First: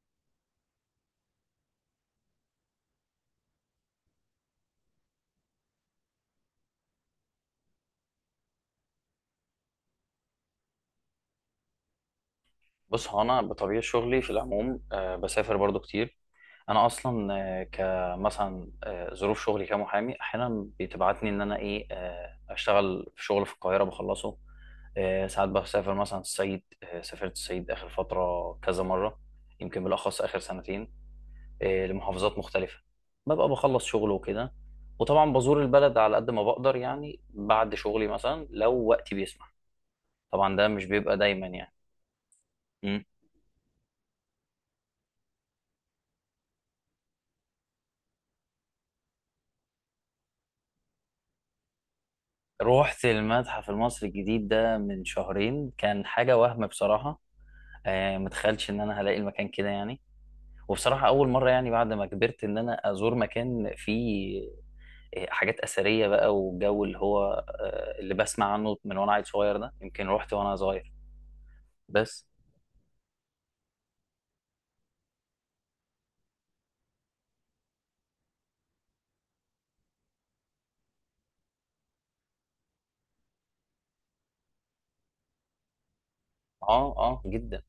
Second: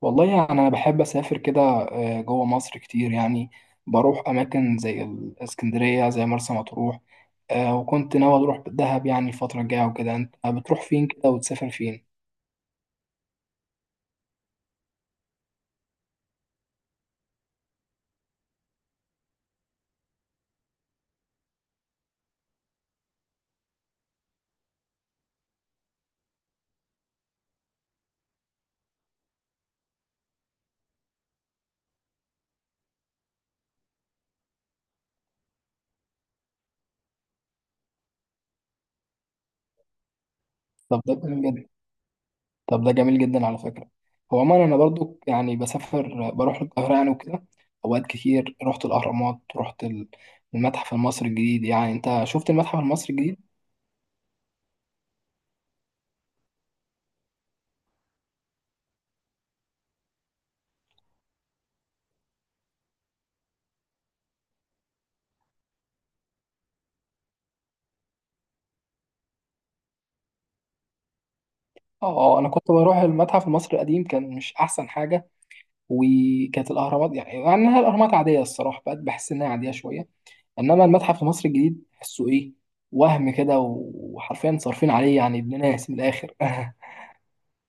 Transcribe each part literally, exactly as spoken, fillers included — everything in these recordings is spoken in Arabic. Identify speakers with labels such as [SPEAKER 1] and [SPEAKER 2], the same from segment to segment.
[SPEAKER 1] والله يعني أنا بحب أسافر كده آه، جوه مصر كتير يعني. بروح أماكن زي الإسكندرية زي مرسى مطروح. آه، وكنت ناوي أروح دهب يعني الفترة الجاية وكده، أنت بتروح فين كده وتسافر فين؟
[SPEAKER 2] بص، هو انا بطبيعه شغلي في العموم، آه، بسافر برضو كتير. انا اصلا آه، كمثلا آه، ظروف شغلي كمحامي احيانا بتبعتني ان انا ايه آه، اشتغل في شغل في القاهره بخلصه. آه، ساعات بسافر مثلا الصعيد. آه، سافرت الصعيد اخر فتره كذا مره. يمكن بالاخص اخر سنتين. آه، لمحافظات مختلفه. ببقى بخلص شغل وكده. وطبعا بزور البلد على قد ما بقدر، يعني بعد شغلي مثلا لو وقتي بيسمح. طبعا ده مش
[SPEAKER 1] طب ده
[SPEAKER 2] بيبقى دايما
[SPEAKER 1] جميل جدا
[SPEAKER 2] يعني.
[SPEAKER 1] طب ده جميل جدا على فكرة. هو عموما أنا برضو يعني بسافر بروح القاهرة يعني وكده. أوقات كتير رحت الأهرامات، رحت ال- المتحف المصري الجديد. يعني أنت شفت المتحف
[SPEAKER 2] روحت
[SPEAKER 1] المصري الجديد؟
[SPEAKER 2] المتحف المصري الجديد ده من شهرين، كان حاجة وهم بصراحة. آه متخيلش ان انا هلاقي المكان كده يعني. وبصراحة اول مرة، يعني بعد ما كبرت ان انا ازور مكان فيه آه، حاجات اثرية بقى. والجو اللي هو آه اللي بسمع عنه من وانا عيل صغير، ده يمكن روحت وانا صغير
[SPEAKER 1] اه،
[SPEAKER 2] بس.
[SPEAKER 1] آه، أنا كنت بروح المتحف المصري القديم كان مش أحسن حاجة. وكانت الاهرامات يعني مع انها الاهرامات عاديه الصراحه، بقت بحس انها عاديه شويه. انما المتحف في مصر الجديد تحسه ايه، وهم كده وحرفيا صارفين عليه يعني ابن ناس من الاخر. اه.
[SPEAKER 2] اه، اه، جدا.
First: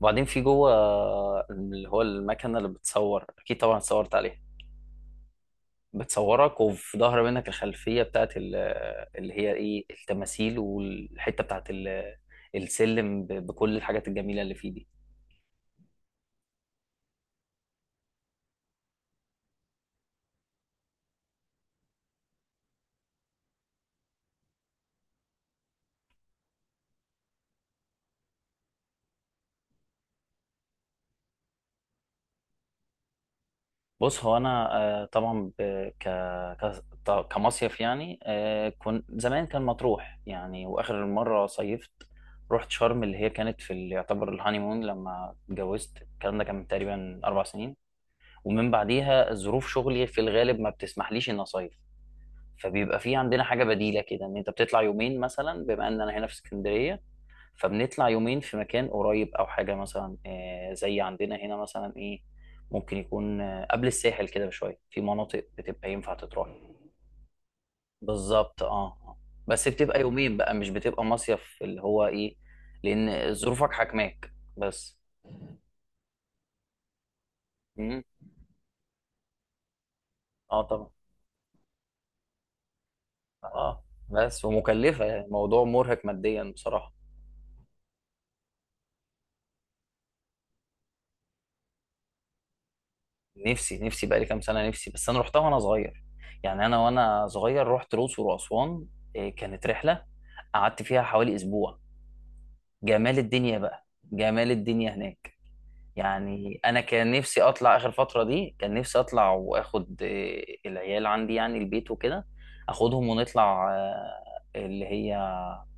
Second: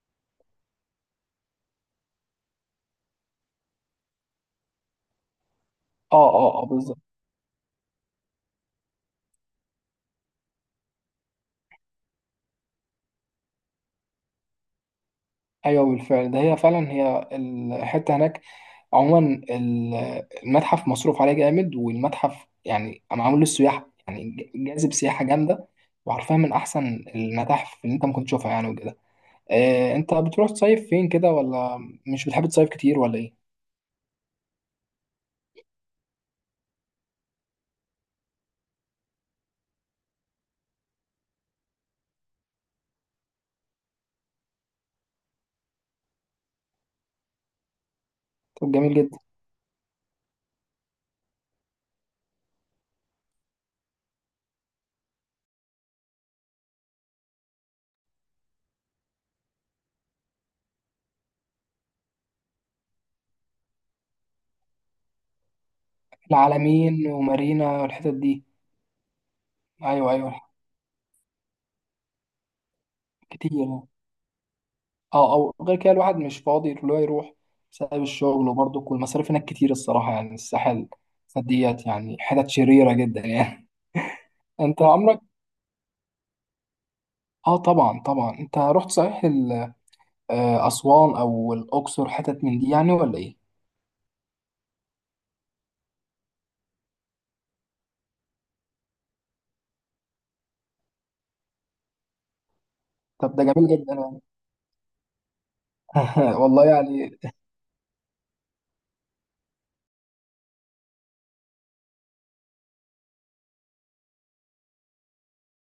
[SPEAKER 2] وبعدين في جوه، آه، اللي هو المكنة اللي بتصور، اكيد طبعا اتصورت عليها.
[SPEAKER 1] اه
[SPEAKER 2] بتصورك،
[SPEAKER 1] اه
[SPEAKER 2] وفي
[SPEAKER 1] بالظبط.
[SPEAKER 2] ظهر منك الخلفية بتاعت ال- اللي هي ايه التماثيل، والحتة بتاعت ال- السلم ب- بكل الحاجات الجميلة اللي فيه دي.
[SPEAKER 1] ايوه بالفعل ده هي فعلا، هي الحته هناك. عموما ال- المتحف مصروف عليه جامد، والمتحف يعني معمول للسياح يعني ج- جاذب سياحه جامده. وعارفها من احسن المتاحف اللي انت ممكن تشوفها يعني وكده. آه، انت بتروح تصيف فين كده، ولا مش بتحب تصيف كتير ولا ايه؟
[SPEAKER 2] بص، هو انا آه، طبعا ب- ك ك- ط- كمصيف يعني. آه، كنت زمان كان مطروح يعني، واخر مرة صيفت رحت شرم اللي هي كانت في ال- يعتبر الهانيمون لما اتجوزت، الكلام ده كان من تقريبا اربع سنين. ومن
[SPEAKER 1] طب جميل جدا.
[SPEAKER 2] بعديها ظروف شغلي في الغالب ما بتسمحليش اني اصيف. فبيبقى في عندنا حاجه بديله كده، ان انت بتطلع يومين مثلا، بما ان انا هنا في اسكندريه، فبنطلع يومين في مكان قريب او حاجه، مثلا آه، زي عندنا هنا مثلا ايه، ممكن يكون آه، قبل الساحل كده بشويه، في مناطق بتبقى ينفع تتروح.
[SPEAKER 1] العلمين ومارينا والحتت دي.
[SPEAKER 2] بالظبط، اه. آه. بس بتبقى
[SPEAKER 1] ايوه
[SPEAKER 2] يومين
[SPEAKER 1] ايوه
[SPEAKER 2] بقى، مش بتبقى مصيف اللي هو ايه، لان
[SPEAKER 1] كتير.
[SPEAKER 2] ظروفك حاكماك بس.
[SPEAKER 1] اه، او غير كده الواحد مش فاضي اللي هو يروح
[SPEAKER 2] مم.
[SPEAKER 1] بسبب الشغل، وبرضه كل المصاريف هناك كتير الصراحه يعني
[SPEAKER 2] اه،
[SPEAKER 1] الساحل
[SPEAKER 2] طبعا.
[SPEAKER 1] ديت يعني حتت شريره جدا يعني.
[SPEAKER 2] اه. بس
[SPEAKER 1] انت
[SPEAKER 2] ومكلفه،
[SPEAKER 1] عمرك.
[SPEAKER 2] يعني الموضوع مرهق ماديا بصراحه.
[SPEAKER 1] اه طبعا طبعا، انت رحت صحيح ال- آه، اسوان او الاقصر حتت من دي يعني ولا ايه؟
[SPEAKER 2] نفسي نفسي بقالي كام سنة، نفسي. بس أنا روحتها وأنا صغير، يعني أنا وأنا صغير رحت الأقصر وأسوان. إيه، كانت رحلة قعدت فيها حوالي أسبوع، جمال
[SPEAKER 1] طب ده
[SPEAKER 2] الدنيا
[SPEAKER 1] جميل
[SPEAKER 2] بقى.
[SPEAKER 1] جدا يعني.
[SPEAKER 2] جمال الدنيا هناك. يعني
[SPEAKER 1] والله
[SPEAKER 2] أنا كان
[SPEAKER 1] يعني.
[SPEAKER 2] نفسي أطلع آخر فترة دي، كان نفسي أطلع وآخد إيه، العيال عندي يعني، البيت وكده، أخدهم ونطلع آه، اللي هي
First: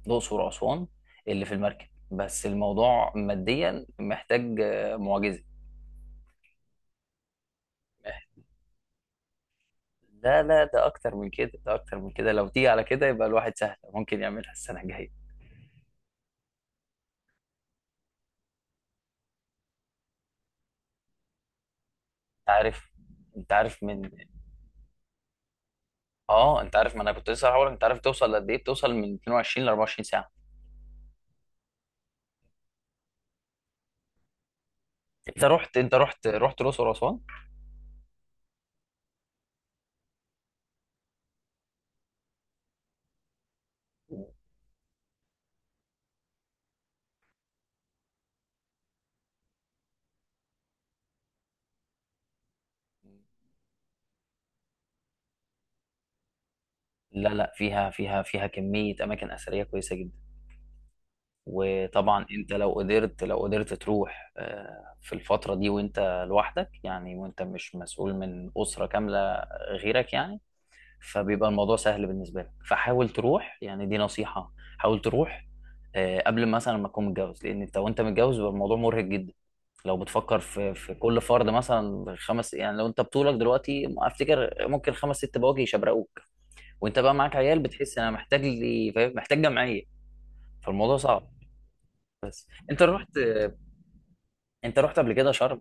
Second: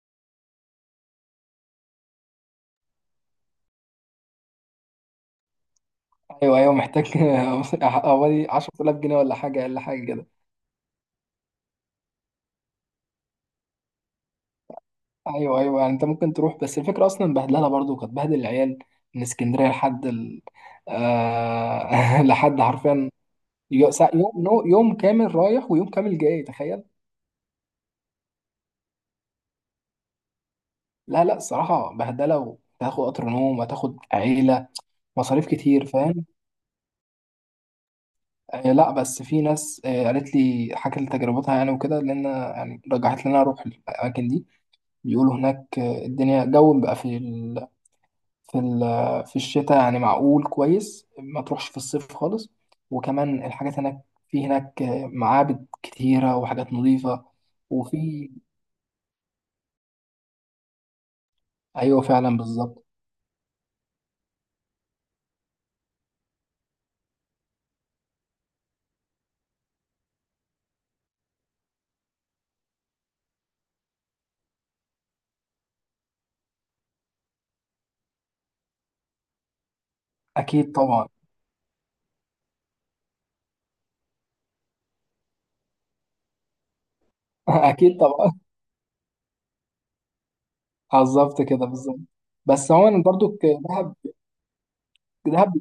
[SPEAKER 2] الأقصر وأسوان، اللي في المركب. بس الموضوع ماديا محتاج آه، معجزة.
[SPEAKER 1] ايوه ايوه محتاج. حوالي عشرة آلاف جنيه ولا حاجه اقل حاجه كده.
[SPEAKER 2] لا، لا، ده اكتر من كده، ده اكتر من كده. لو تيجي على كده يبقى الواحد سهل ممكن يعملها السنه الجايه.
[SPEAKER 1] ايوه ايوه، يعني انت ممكن تروح بس الفكره اصلا بهدلها، برضو كانت بهدل العيال من اسكندريه لحد ال... آه...
[SPEAKER 2] انت
[SPEAKER 1] لحد
[SPEAKER 2] عارف،
[SPEAKER 1] حرفيا.
[SPEAKER 2] انت عارف
[SPEAKER 1] يو-
[SPEAKER 2] من...
[SPEAKER 1] سا- يوم نو- يوم كامل رايح ويوم كامل جاي،
[SPEAKER 2] اه، انت
[SPEAKER 1] تخيل.
[SPEAKER 2] عارف، ما انا كنت لسه هقول انت عارف توصل لقد ايه، بتوصل من اتنين وعشرين ل اربعه وعشرين ساعه.
[SPEAKER 1] لا لا الصراحه بهدله، وتاخد قطر نوم وتاخد عيله
[SPEAKER 2] انت
[SPEAKER 1] مصاريف
[SPEAKER 2] رحت
[SPEAKER 1] كتير
[SPEAKER 2] انت
[SPEAKER 1] فاهم.
[SPEAKER 2] رحت رحت الاقصر واسوان؟
[SPEAKER 1] آه لا، بس في ناس، آه قالت لي حكت لي تجربتها يعني وكده، لان يعني رجحت لي ان انا اروح الاماكن دي. بيقولوا هناك آه، الدنيا جو بقى في في ال- في الشتاء يعني معقول كويس. ما تروحش في الصيف خالص. وكمان الحاجات هناك، في هناك معابد كتيرة وحاجات نظيفة
[SPEAKER 2] لا، لا، فيها فيها
[SPEAKER 1] وفي.
[SPEAKER 2] فيها كميه اماكن اثريه كويسه جدا.
[SPEAKER 1] أيوة
[SPEAKER 2] وطبعا
[SPEAKER 1] فعلا
[SPEAKER 2] انت لو
[SPEAKER 1] بالظبط.
[SPEAKER 2] قدرت لو قدرت تروح آه، في الفتره دي، وانت لوحدك يعني، وانت مش مسؤول من اسره كامله غيرك يعني، فبيبقى الموضوع سهل بالنسبه لك، فحاول تروح يعني، دي نصيحه. حاول تروح آه، قبل مثلا ما تكون متجوز، لان انت وانت متجوز بيبقى الموضوع مرهق جدا. لو بتفكر
[SPEAKER 1] أكيد
[SPEAKER 2] في في
[SPEAKER 1] طبعا.
[SPEAKER 2] كل فرد مثلا خمس، يعني لو انت بطولك دلوقتي افتكر ممكن خمس ست بواجي يشبرقوك، وانت بقى معاك عيال، بتحس
[SPEAKER 1] أكيد
[SPEAKER 2] انا
[SPEAKER 1] طبعا.
[SPEAKER 2] محتاج لي، فاهم؟ محتاج جمعيه، فالموضوع
[SPEAKER 1] آه،
[SPEAKER 2] صعب.
[SPEAKER 1] بالظبط كده بالظبط.
[SPEAKER 2] بس
[SPEAKER 1] بس
[SPEAKER 2] انت
[SPEAKER 1] عموما
[SPEAKER 2] رحت
[SPEAKER 1] برضو ك- دهب
[SPEAKER 2] انت رحت قبل كده
[SPEAKER 1] دهب.
[SPEAKER 2] شرم؟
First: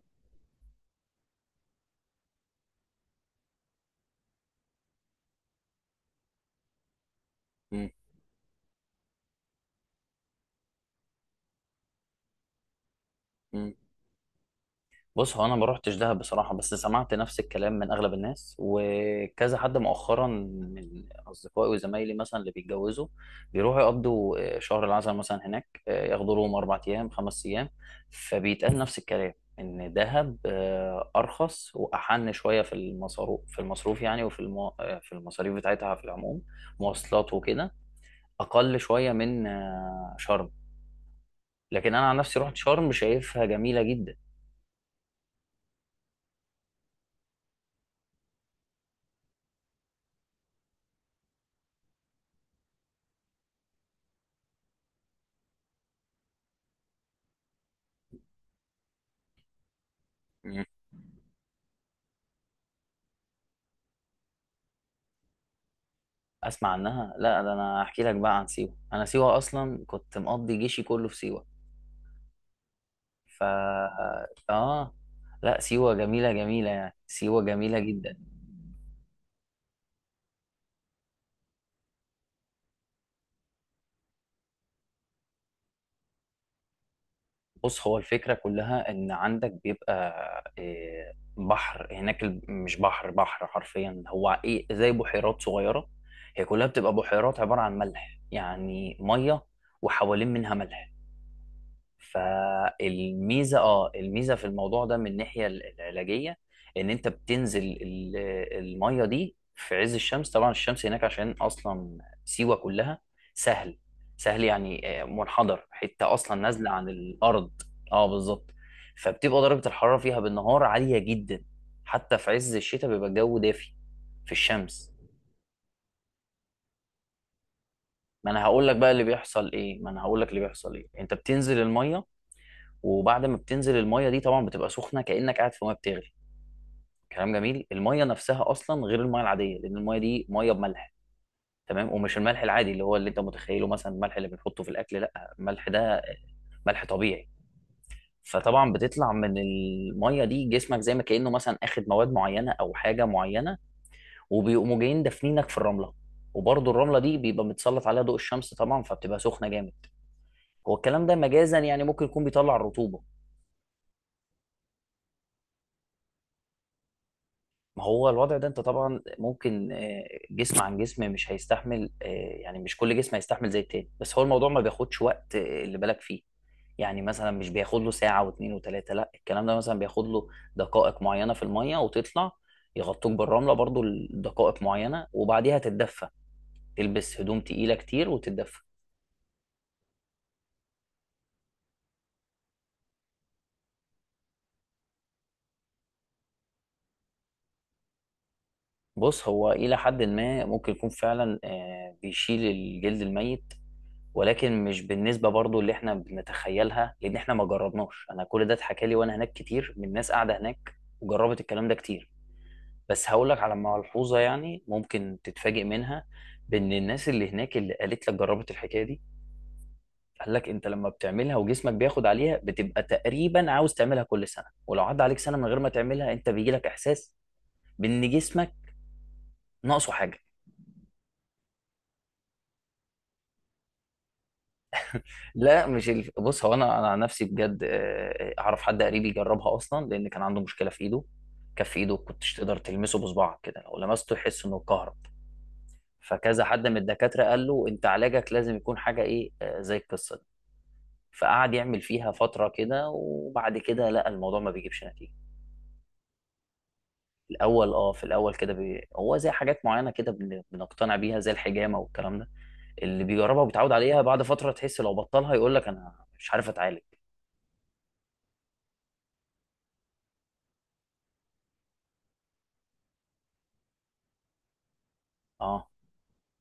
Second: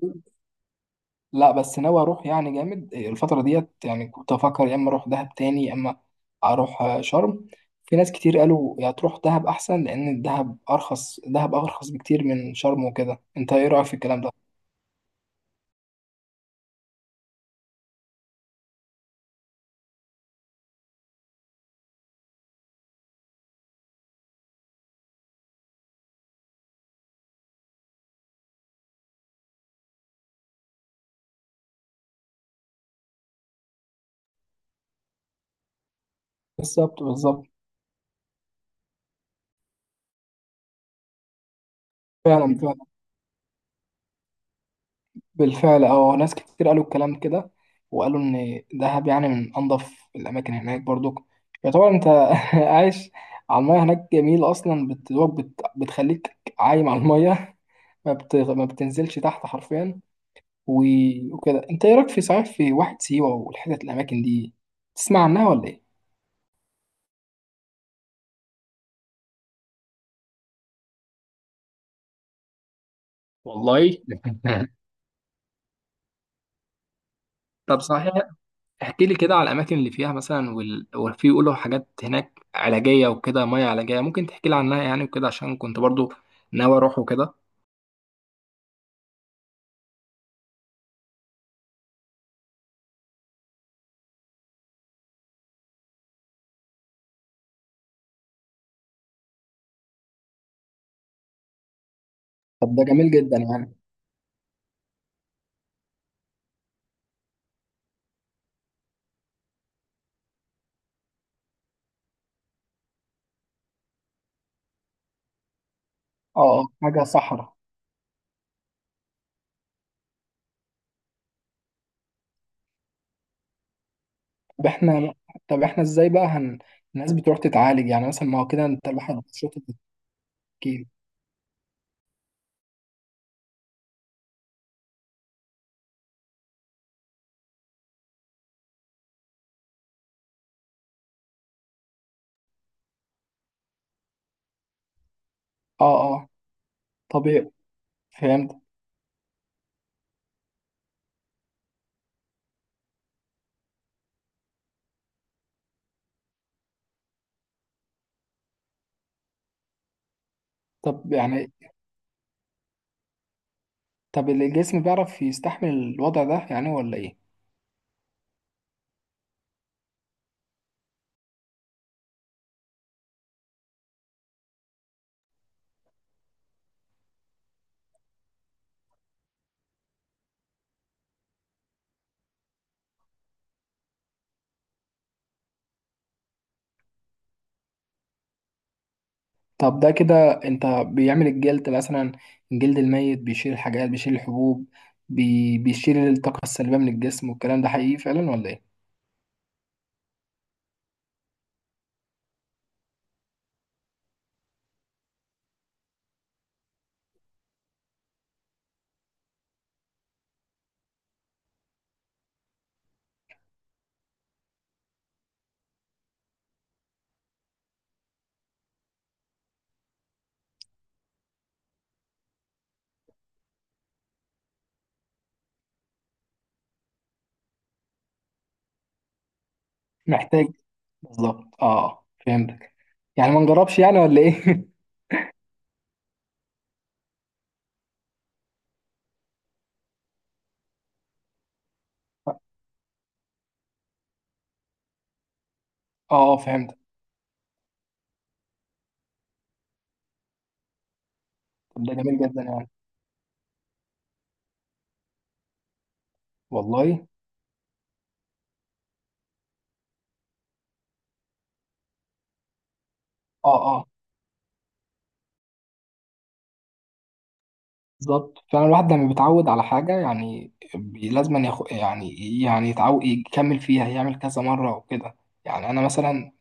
[SPEAKER 1] لا بس ناوي اروح يعني جامد الفتره ديت يعني. كنت افكر يا اما اروح دهب تاني يا اما اروح آه، شرم.
[SPEAKER 2] مم.
[SPEAKER 1] في ناس كتير قالوا يا تروح دهب احسن، لان الدهب ارخص دهب ارخص بكتير من شرم وكده. انت ايه
[SPEAKER 2] مم.
[SPEAKER 1] رايك في الكلام ده؟
[SPEAKER 2] بص، هو انا ما روحتش دهب بصراحه، بس سمعت نفس الكلام من اغلب الناس وكذا حد مؤخرا من اصدقائي وزمايلي مثلا، اللي بيتجوزوا بيروحوا يقضوا آه، شهر العسل مثلا هناك، آه، ياخدوا لهم اربع ايام خمس ايام. فبيتقال نفس الكلام، ان دهب آه، ارخص واحن شويه في المصروف في المصروف يعني، وفي المو... آه، في المصاريف بتاعتها في العموم،
[SPEAKER 1] بالظبط
[SPEAKER 2] مواصلات
[SPEAKER 1] بالظبط.
[SPEAKER 2] وكده، اقل شويه من آه، شرم. لكن انا عن نفسي رحت
[SPEAKER 1] فعلا فعلا
[SPEAKER 2] شرم، شايفها جميله جدا.
[SPEAKER 1] بالفعل. اه ناس كتير قالوا الكلام كده، وقالوا ان دهب يعني من انظف الاماكن هناك برضو. يعتبر انت عايش على المايه هناك. جميل اصلا بت... دوب بت... بتخليك عايم على المايه. ما, بت... ما بتنزلش تحت حرفيا. و- وكده، انت ايه رايك في صحيح في واحد سيوه والحتت الاماكن دي، تسمع عنها ولا ايه؟
[SPEAKER 2] اسمع عنها؟ لا، ده انا احكي لك بقى عن سيوه. انا سيوه اصلا كنت مقضي جيشي كله في سيوه، ف
[SPEAKER 1] والله.
[SPEAKER 2] اه. لا، سيوه جميله جميله يعني، سيوه جميله
[SPEAKER 1] طب صحيح
[SPEAKER 2] جدا.
[SPEAKER 1] احكي لي كده على الاماكن اللي فيها مثلا وال... وفي يقولوا حاجات هناك علاجيه وكده، ميه علاجيه ممكن تحكي لي عنها يعني وكده، عشان كنت برضو ناوي اروح وكده.
[SPEAKER 2] بص، هو الفكره كلها ان عندك بيبقى إيه، بحر هناك، ال- مش بحر بحر حرفيا، هو ايه زي بحيرات صغيره، هي كلها بتبقى بحيرات عباره عن ملح يعني، ميه وحوالين منها ملح.
[SPEAKER 1] طب ده جميل جدا
[SPEAKER 2] فالميزه،
[SPEAKER 1] يعني.
[SPEAKER 2] اه الميزه في الموضوع ده من الناحيه ال- العلاجيه، ان انت بتنزل ال- الميه دي في عز الشمس. طبعا الشمس هناك عشان اصلا سيوه كلها سهل. سهل يعني آه، منحدر، حته اصلا
[SPEAKER 1] اه اه
[SPEAKER 2] نازله عن
[SPEAKER 1] حاجه
[SPEAKER 2] الارض.
[SPEAKER 1] صحراء.
[SPEAKER 2] اه، بالظبط. فبتبقى درجه الحراره فيها بالنهار عاليه جدا، حتى في عز الشتاء بيبقى الجو دافي في
[SPEAKER 1] طب
[SPEAKER 2] الشمس.
[SPEAKER 1] احنا طب احنا ازاي بقى هن... الناس بتروح تتعالج يعني مثلا؟
[SPEAKER 2] ما
[SPEAKER 1] ما
[SPEAKER 2] انا
[SPEAKER 1] هو كده
[SPEAKER 2] هقول لك
[SPEAKER 1] انت
[SPEAKER 2] بقى اللي
[SPEAKER 1] الواحد
[SPEAKER 2] بيحصل
[SPEAKER 1] بيشوط
[SPEAKER 2] ايه ما انا هقول لك اللي بيحصل
[SPEAKER 1] التفكير.
[SPEAKER 2] ايه، انت بتنزل الميه، وبعد ما بتنزل الميه دي طبعا بتبقى سخنه كانك قاعد في ميه بتغلي. كلام جميل، الميه نفسها اصلا غير الميه العاديه، لان الميه دي ميه بملح. تمام، ومش الملح العادي اللي هو اللي انت متخيله، مثلا الملح اللي بنحطه في الاكل، لا، الملح ده
[SPEAKER 1] اه اه
[SPEAKER 2] ملح طبيعي.
[SPEAKER 1] طبيعي فهمت.
[SPEAKER 2] فطبعا بتطلع من الميه دي، جسمك زي ما كانه مثلا اخد مواد معينه او حاجه معينه، وبيقوموا جايين دافنينك في الرمله. وبرضه الرمله دي بيبقى متسلط عليها ضوء الشمس طبعا، فبتبقى سخنه جامد. هو الكلام
[SPEAKER 1] طب
[SPEAKER 2] ده
[SPEAKER 1] يعني
[SPEAKER 2] مجازا يعني، ممكن يكون بيطلع الرطوبه.
[SPEAKER 1] طب الجسم بيعرف يستحمل الوضع ده يعني ولا ايه؟
[SPEAKER 2] ما هو الوضع ده انت طبعا ممكن آه، جسم عن جسم مش هيستحمل، آه، يعني مش كل جسم هيستحمل زي التاني. بس هو الموضوع ما بياخدش وقت آه، اللي بالك فيه، يعني مثلا مش بياخد له ساعة واتنين وتلاتة، لا، الكلام ده مثلا بياخد له دقائق معينة في المية وتطلع. يغطوك بالرملة برضو لدقائق معينة، وبعديها تتدفى، تلبس هدوم تقيلة كتير وتتدفى.
[SPEAKER 1] طب ده كده انت بيعمل الجلد مثلا الجلد الميت بيشيل الحاجات، بيشيل الحبوب، بي... بيشيل الطاقة السلبية من الجسم، والكلام ده حقيقي فعلا ولا ايه؟
[SPEAKER 2] بص، هو إلى حد ما ممكن يكون فعلا آه، بيشيل الجلد الميت، ولكن مش بالنسبه برضو اللي احنا بنتخيلها، لان احنا ما جربناش. انا كل ده اتحكى لي وانا هناك كتير من ناس قاعده هناك وجربت الكلام ده كتير. بس هقول لك على ملحوظه يعني، ممكن تتفاجئ منها، بان الناس اللي هناك اللي قالت لك جربت الحكايه دي، قال لك انت لما بتعملها وجسمك بياخد عليها، بتبقى تقريبا عاوز تعملها كل سنه، ولو عدى عليك سنه من غير ما تعملها، انت بيجي لك احساس بان جسمك ناقصه حاجه.
[SPEAKER 1] محتاج بالظبط اه، آه، فهمتك. يعني ما نجربش يعني ولا ايه؟
[SPEAKER 2] لا مش الف... بص، هو انا انا عن نفسي بجد آه، اعرف حد قريب يجربها اصلا، لان كان عنده مشكله في ايده، كف ايده كنتش تقدر تلمسه بصبعك كده، لو لمسته يحس انه كهرب.
[SPEAKER 1] اه اه
[SPEAKER 2] فكذا حد من
[SPEAKER 1] فهمت.
[SPEAKER 2] الدكاتره قال له انت علاجك لازم يكون حاجه ايه آه، زي القصه دي. فقعد يعمل
[SPEAKER 1] طب ده
[SPEAKER 2] فيها
[SPEAKER 1] جميل جدا
[SPEAKER 2] فتره
[SPEAKER 1] يعني،
[SPEAKER 2] كده، وبعد كده لقى الموضوع ما بيجيبش نتيجه.
[SPEAKER 1] والله.
[SPEAKER 2] في الاول اه في الاول كده بي... هو زي حاجات معينه كده بن... بنقتنع بيها، زي الحجامه والكلام ده، اللي بيجربها
[SPEAKER 1] اه
[SPEAKER 2] وبيتعود
[SPEAKER 1] اه
[SPEAKER 2] عليها، بعد فتره تحس لو بطلها يقول لك انا مش عارف اتعالج.
[SPEAKER 1] بالظبط فعلا. الواحد لما بيتعود على حاجة يعني بي- لازم أن يخ... يعني يعني يتعود يكمل فيها يعمل كذا مرة وكده.
[SPEAKER 2] اه.
[SPEAKER 1] يعني أنا مثلا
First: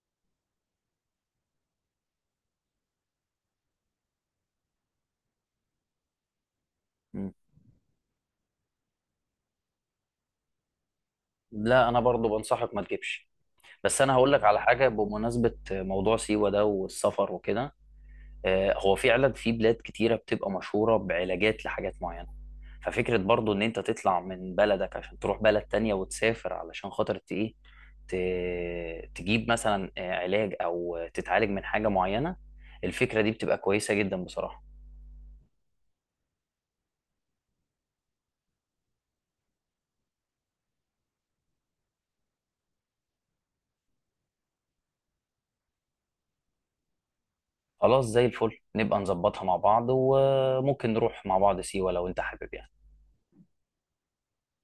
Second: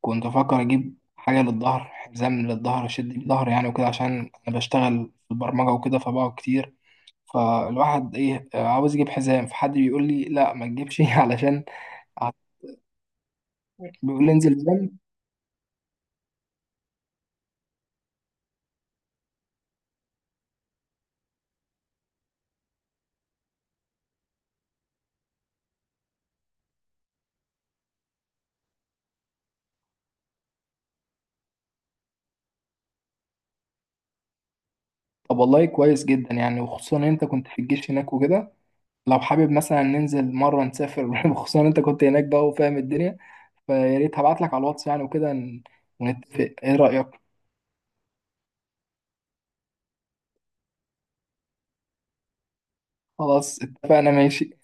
[SPEAKER 1] كنت بفكر اجيب حاجه للظهر حزام للظهر اشد بيه ظهري يعني وكده، عشان انا بشتغل في البرمجه وكده فبقعد كتير. فالواحد ايه آه، عاوز يجيب حزام، فحد بيقول لي لا ما تجيبش. علشان
[SPEAKER 2] لا، انا برضو بنصحك ما تجيبش. بس انا
[SPEAKER 1] بيقول
[SPEAKER 2] هقول
[SPEAKER 1] لي
[SPEAKER 2] لك
[SPEAKER 1] انزل
[SPEAKER 2] على حاجه
[SPEAKER 1] جيم.
[SPEAKER 2] بمناسبه موضوع سيوه ده والسفر وكده، آه، هو فعلا في بلاد كتيره بتبقى مشهوره بعلاجات لحاجات معينه. ففكره برضو ان انت تطلع من بلدك عشان تروح بلد تانية وتسافر، علشان خاطر ت- ايه، ت- تجيب مثلا آه، علاج او تتعالج من حاجه معينه، الفكره دي بتبقى كويسه جدا بصراحه.
[SPEAKER 1] طب والله كويس جدا يعني، وخصوصا إن انت كنت في الجيش هناك وكده. لو حابب مثلا ننزل مره نسافر وخصوصا إن انت كنت هناك بقى وفاهم الدنيا. فيا ريت هبعت لك على الواتس يعني وكده ن- ونتفق، ايه رايك؟
[SPEAKER 2] خلاص، زي الفل، نبقى نظبطها مع بعض، وممكن نروح مع بعض سيوه لو انت حابب يعني.
[SPEAKER 1] خلاص اتفقنا ماشي.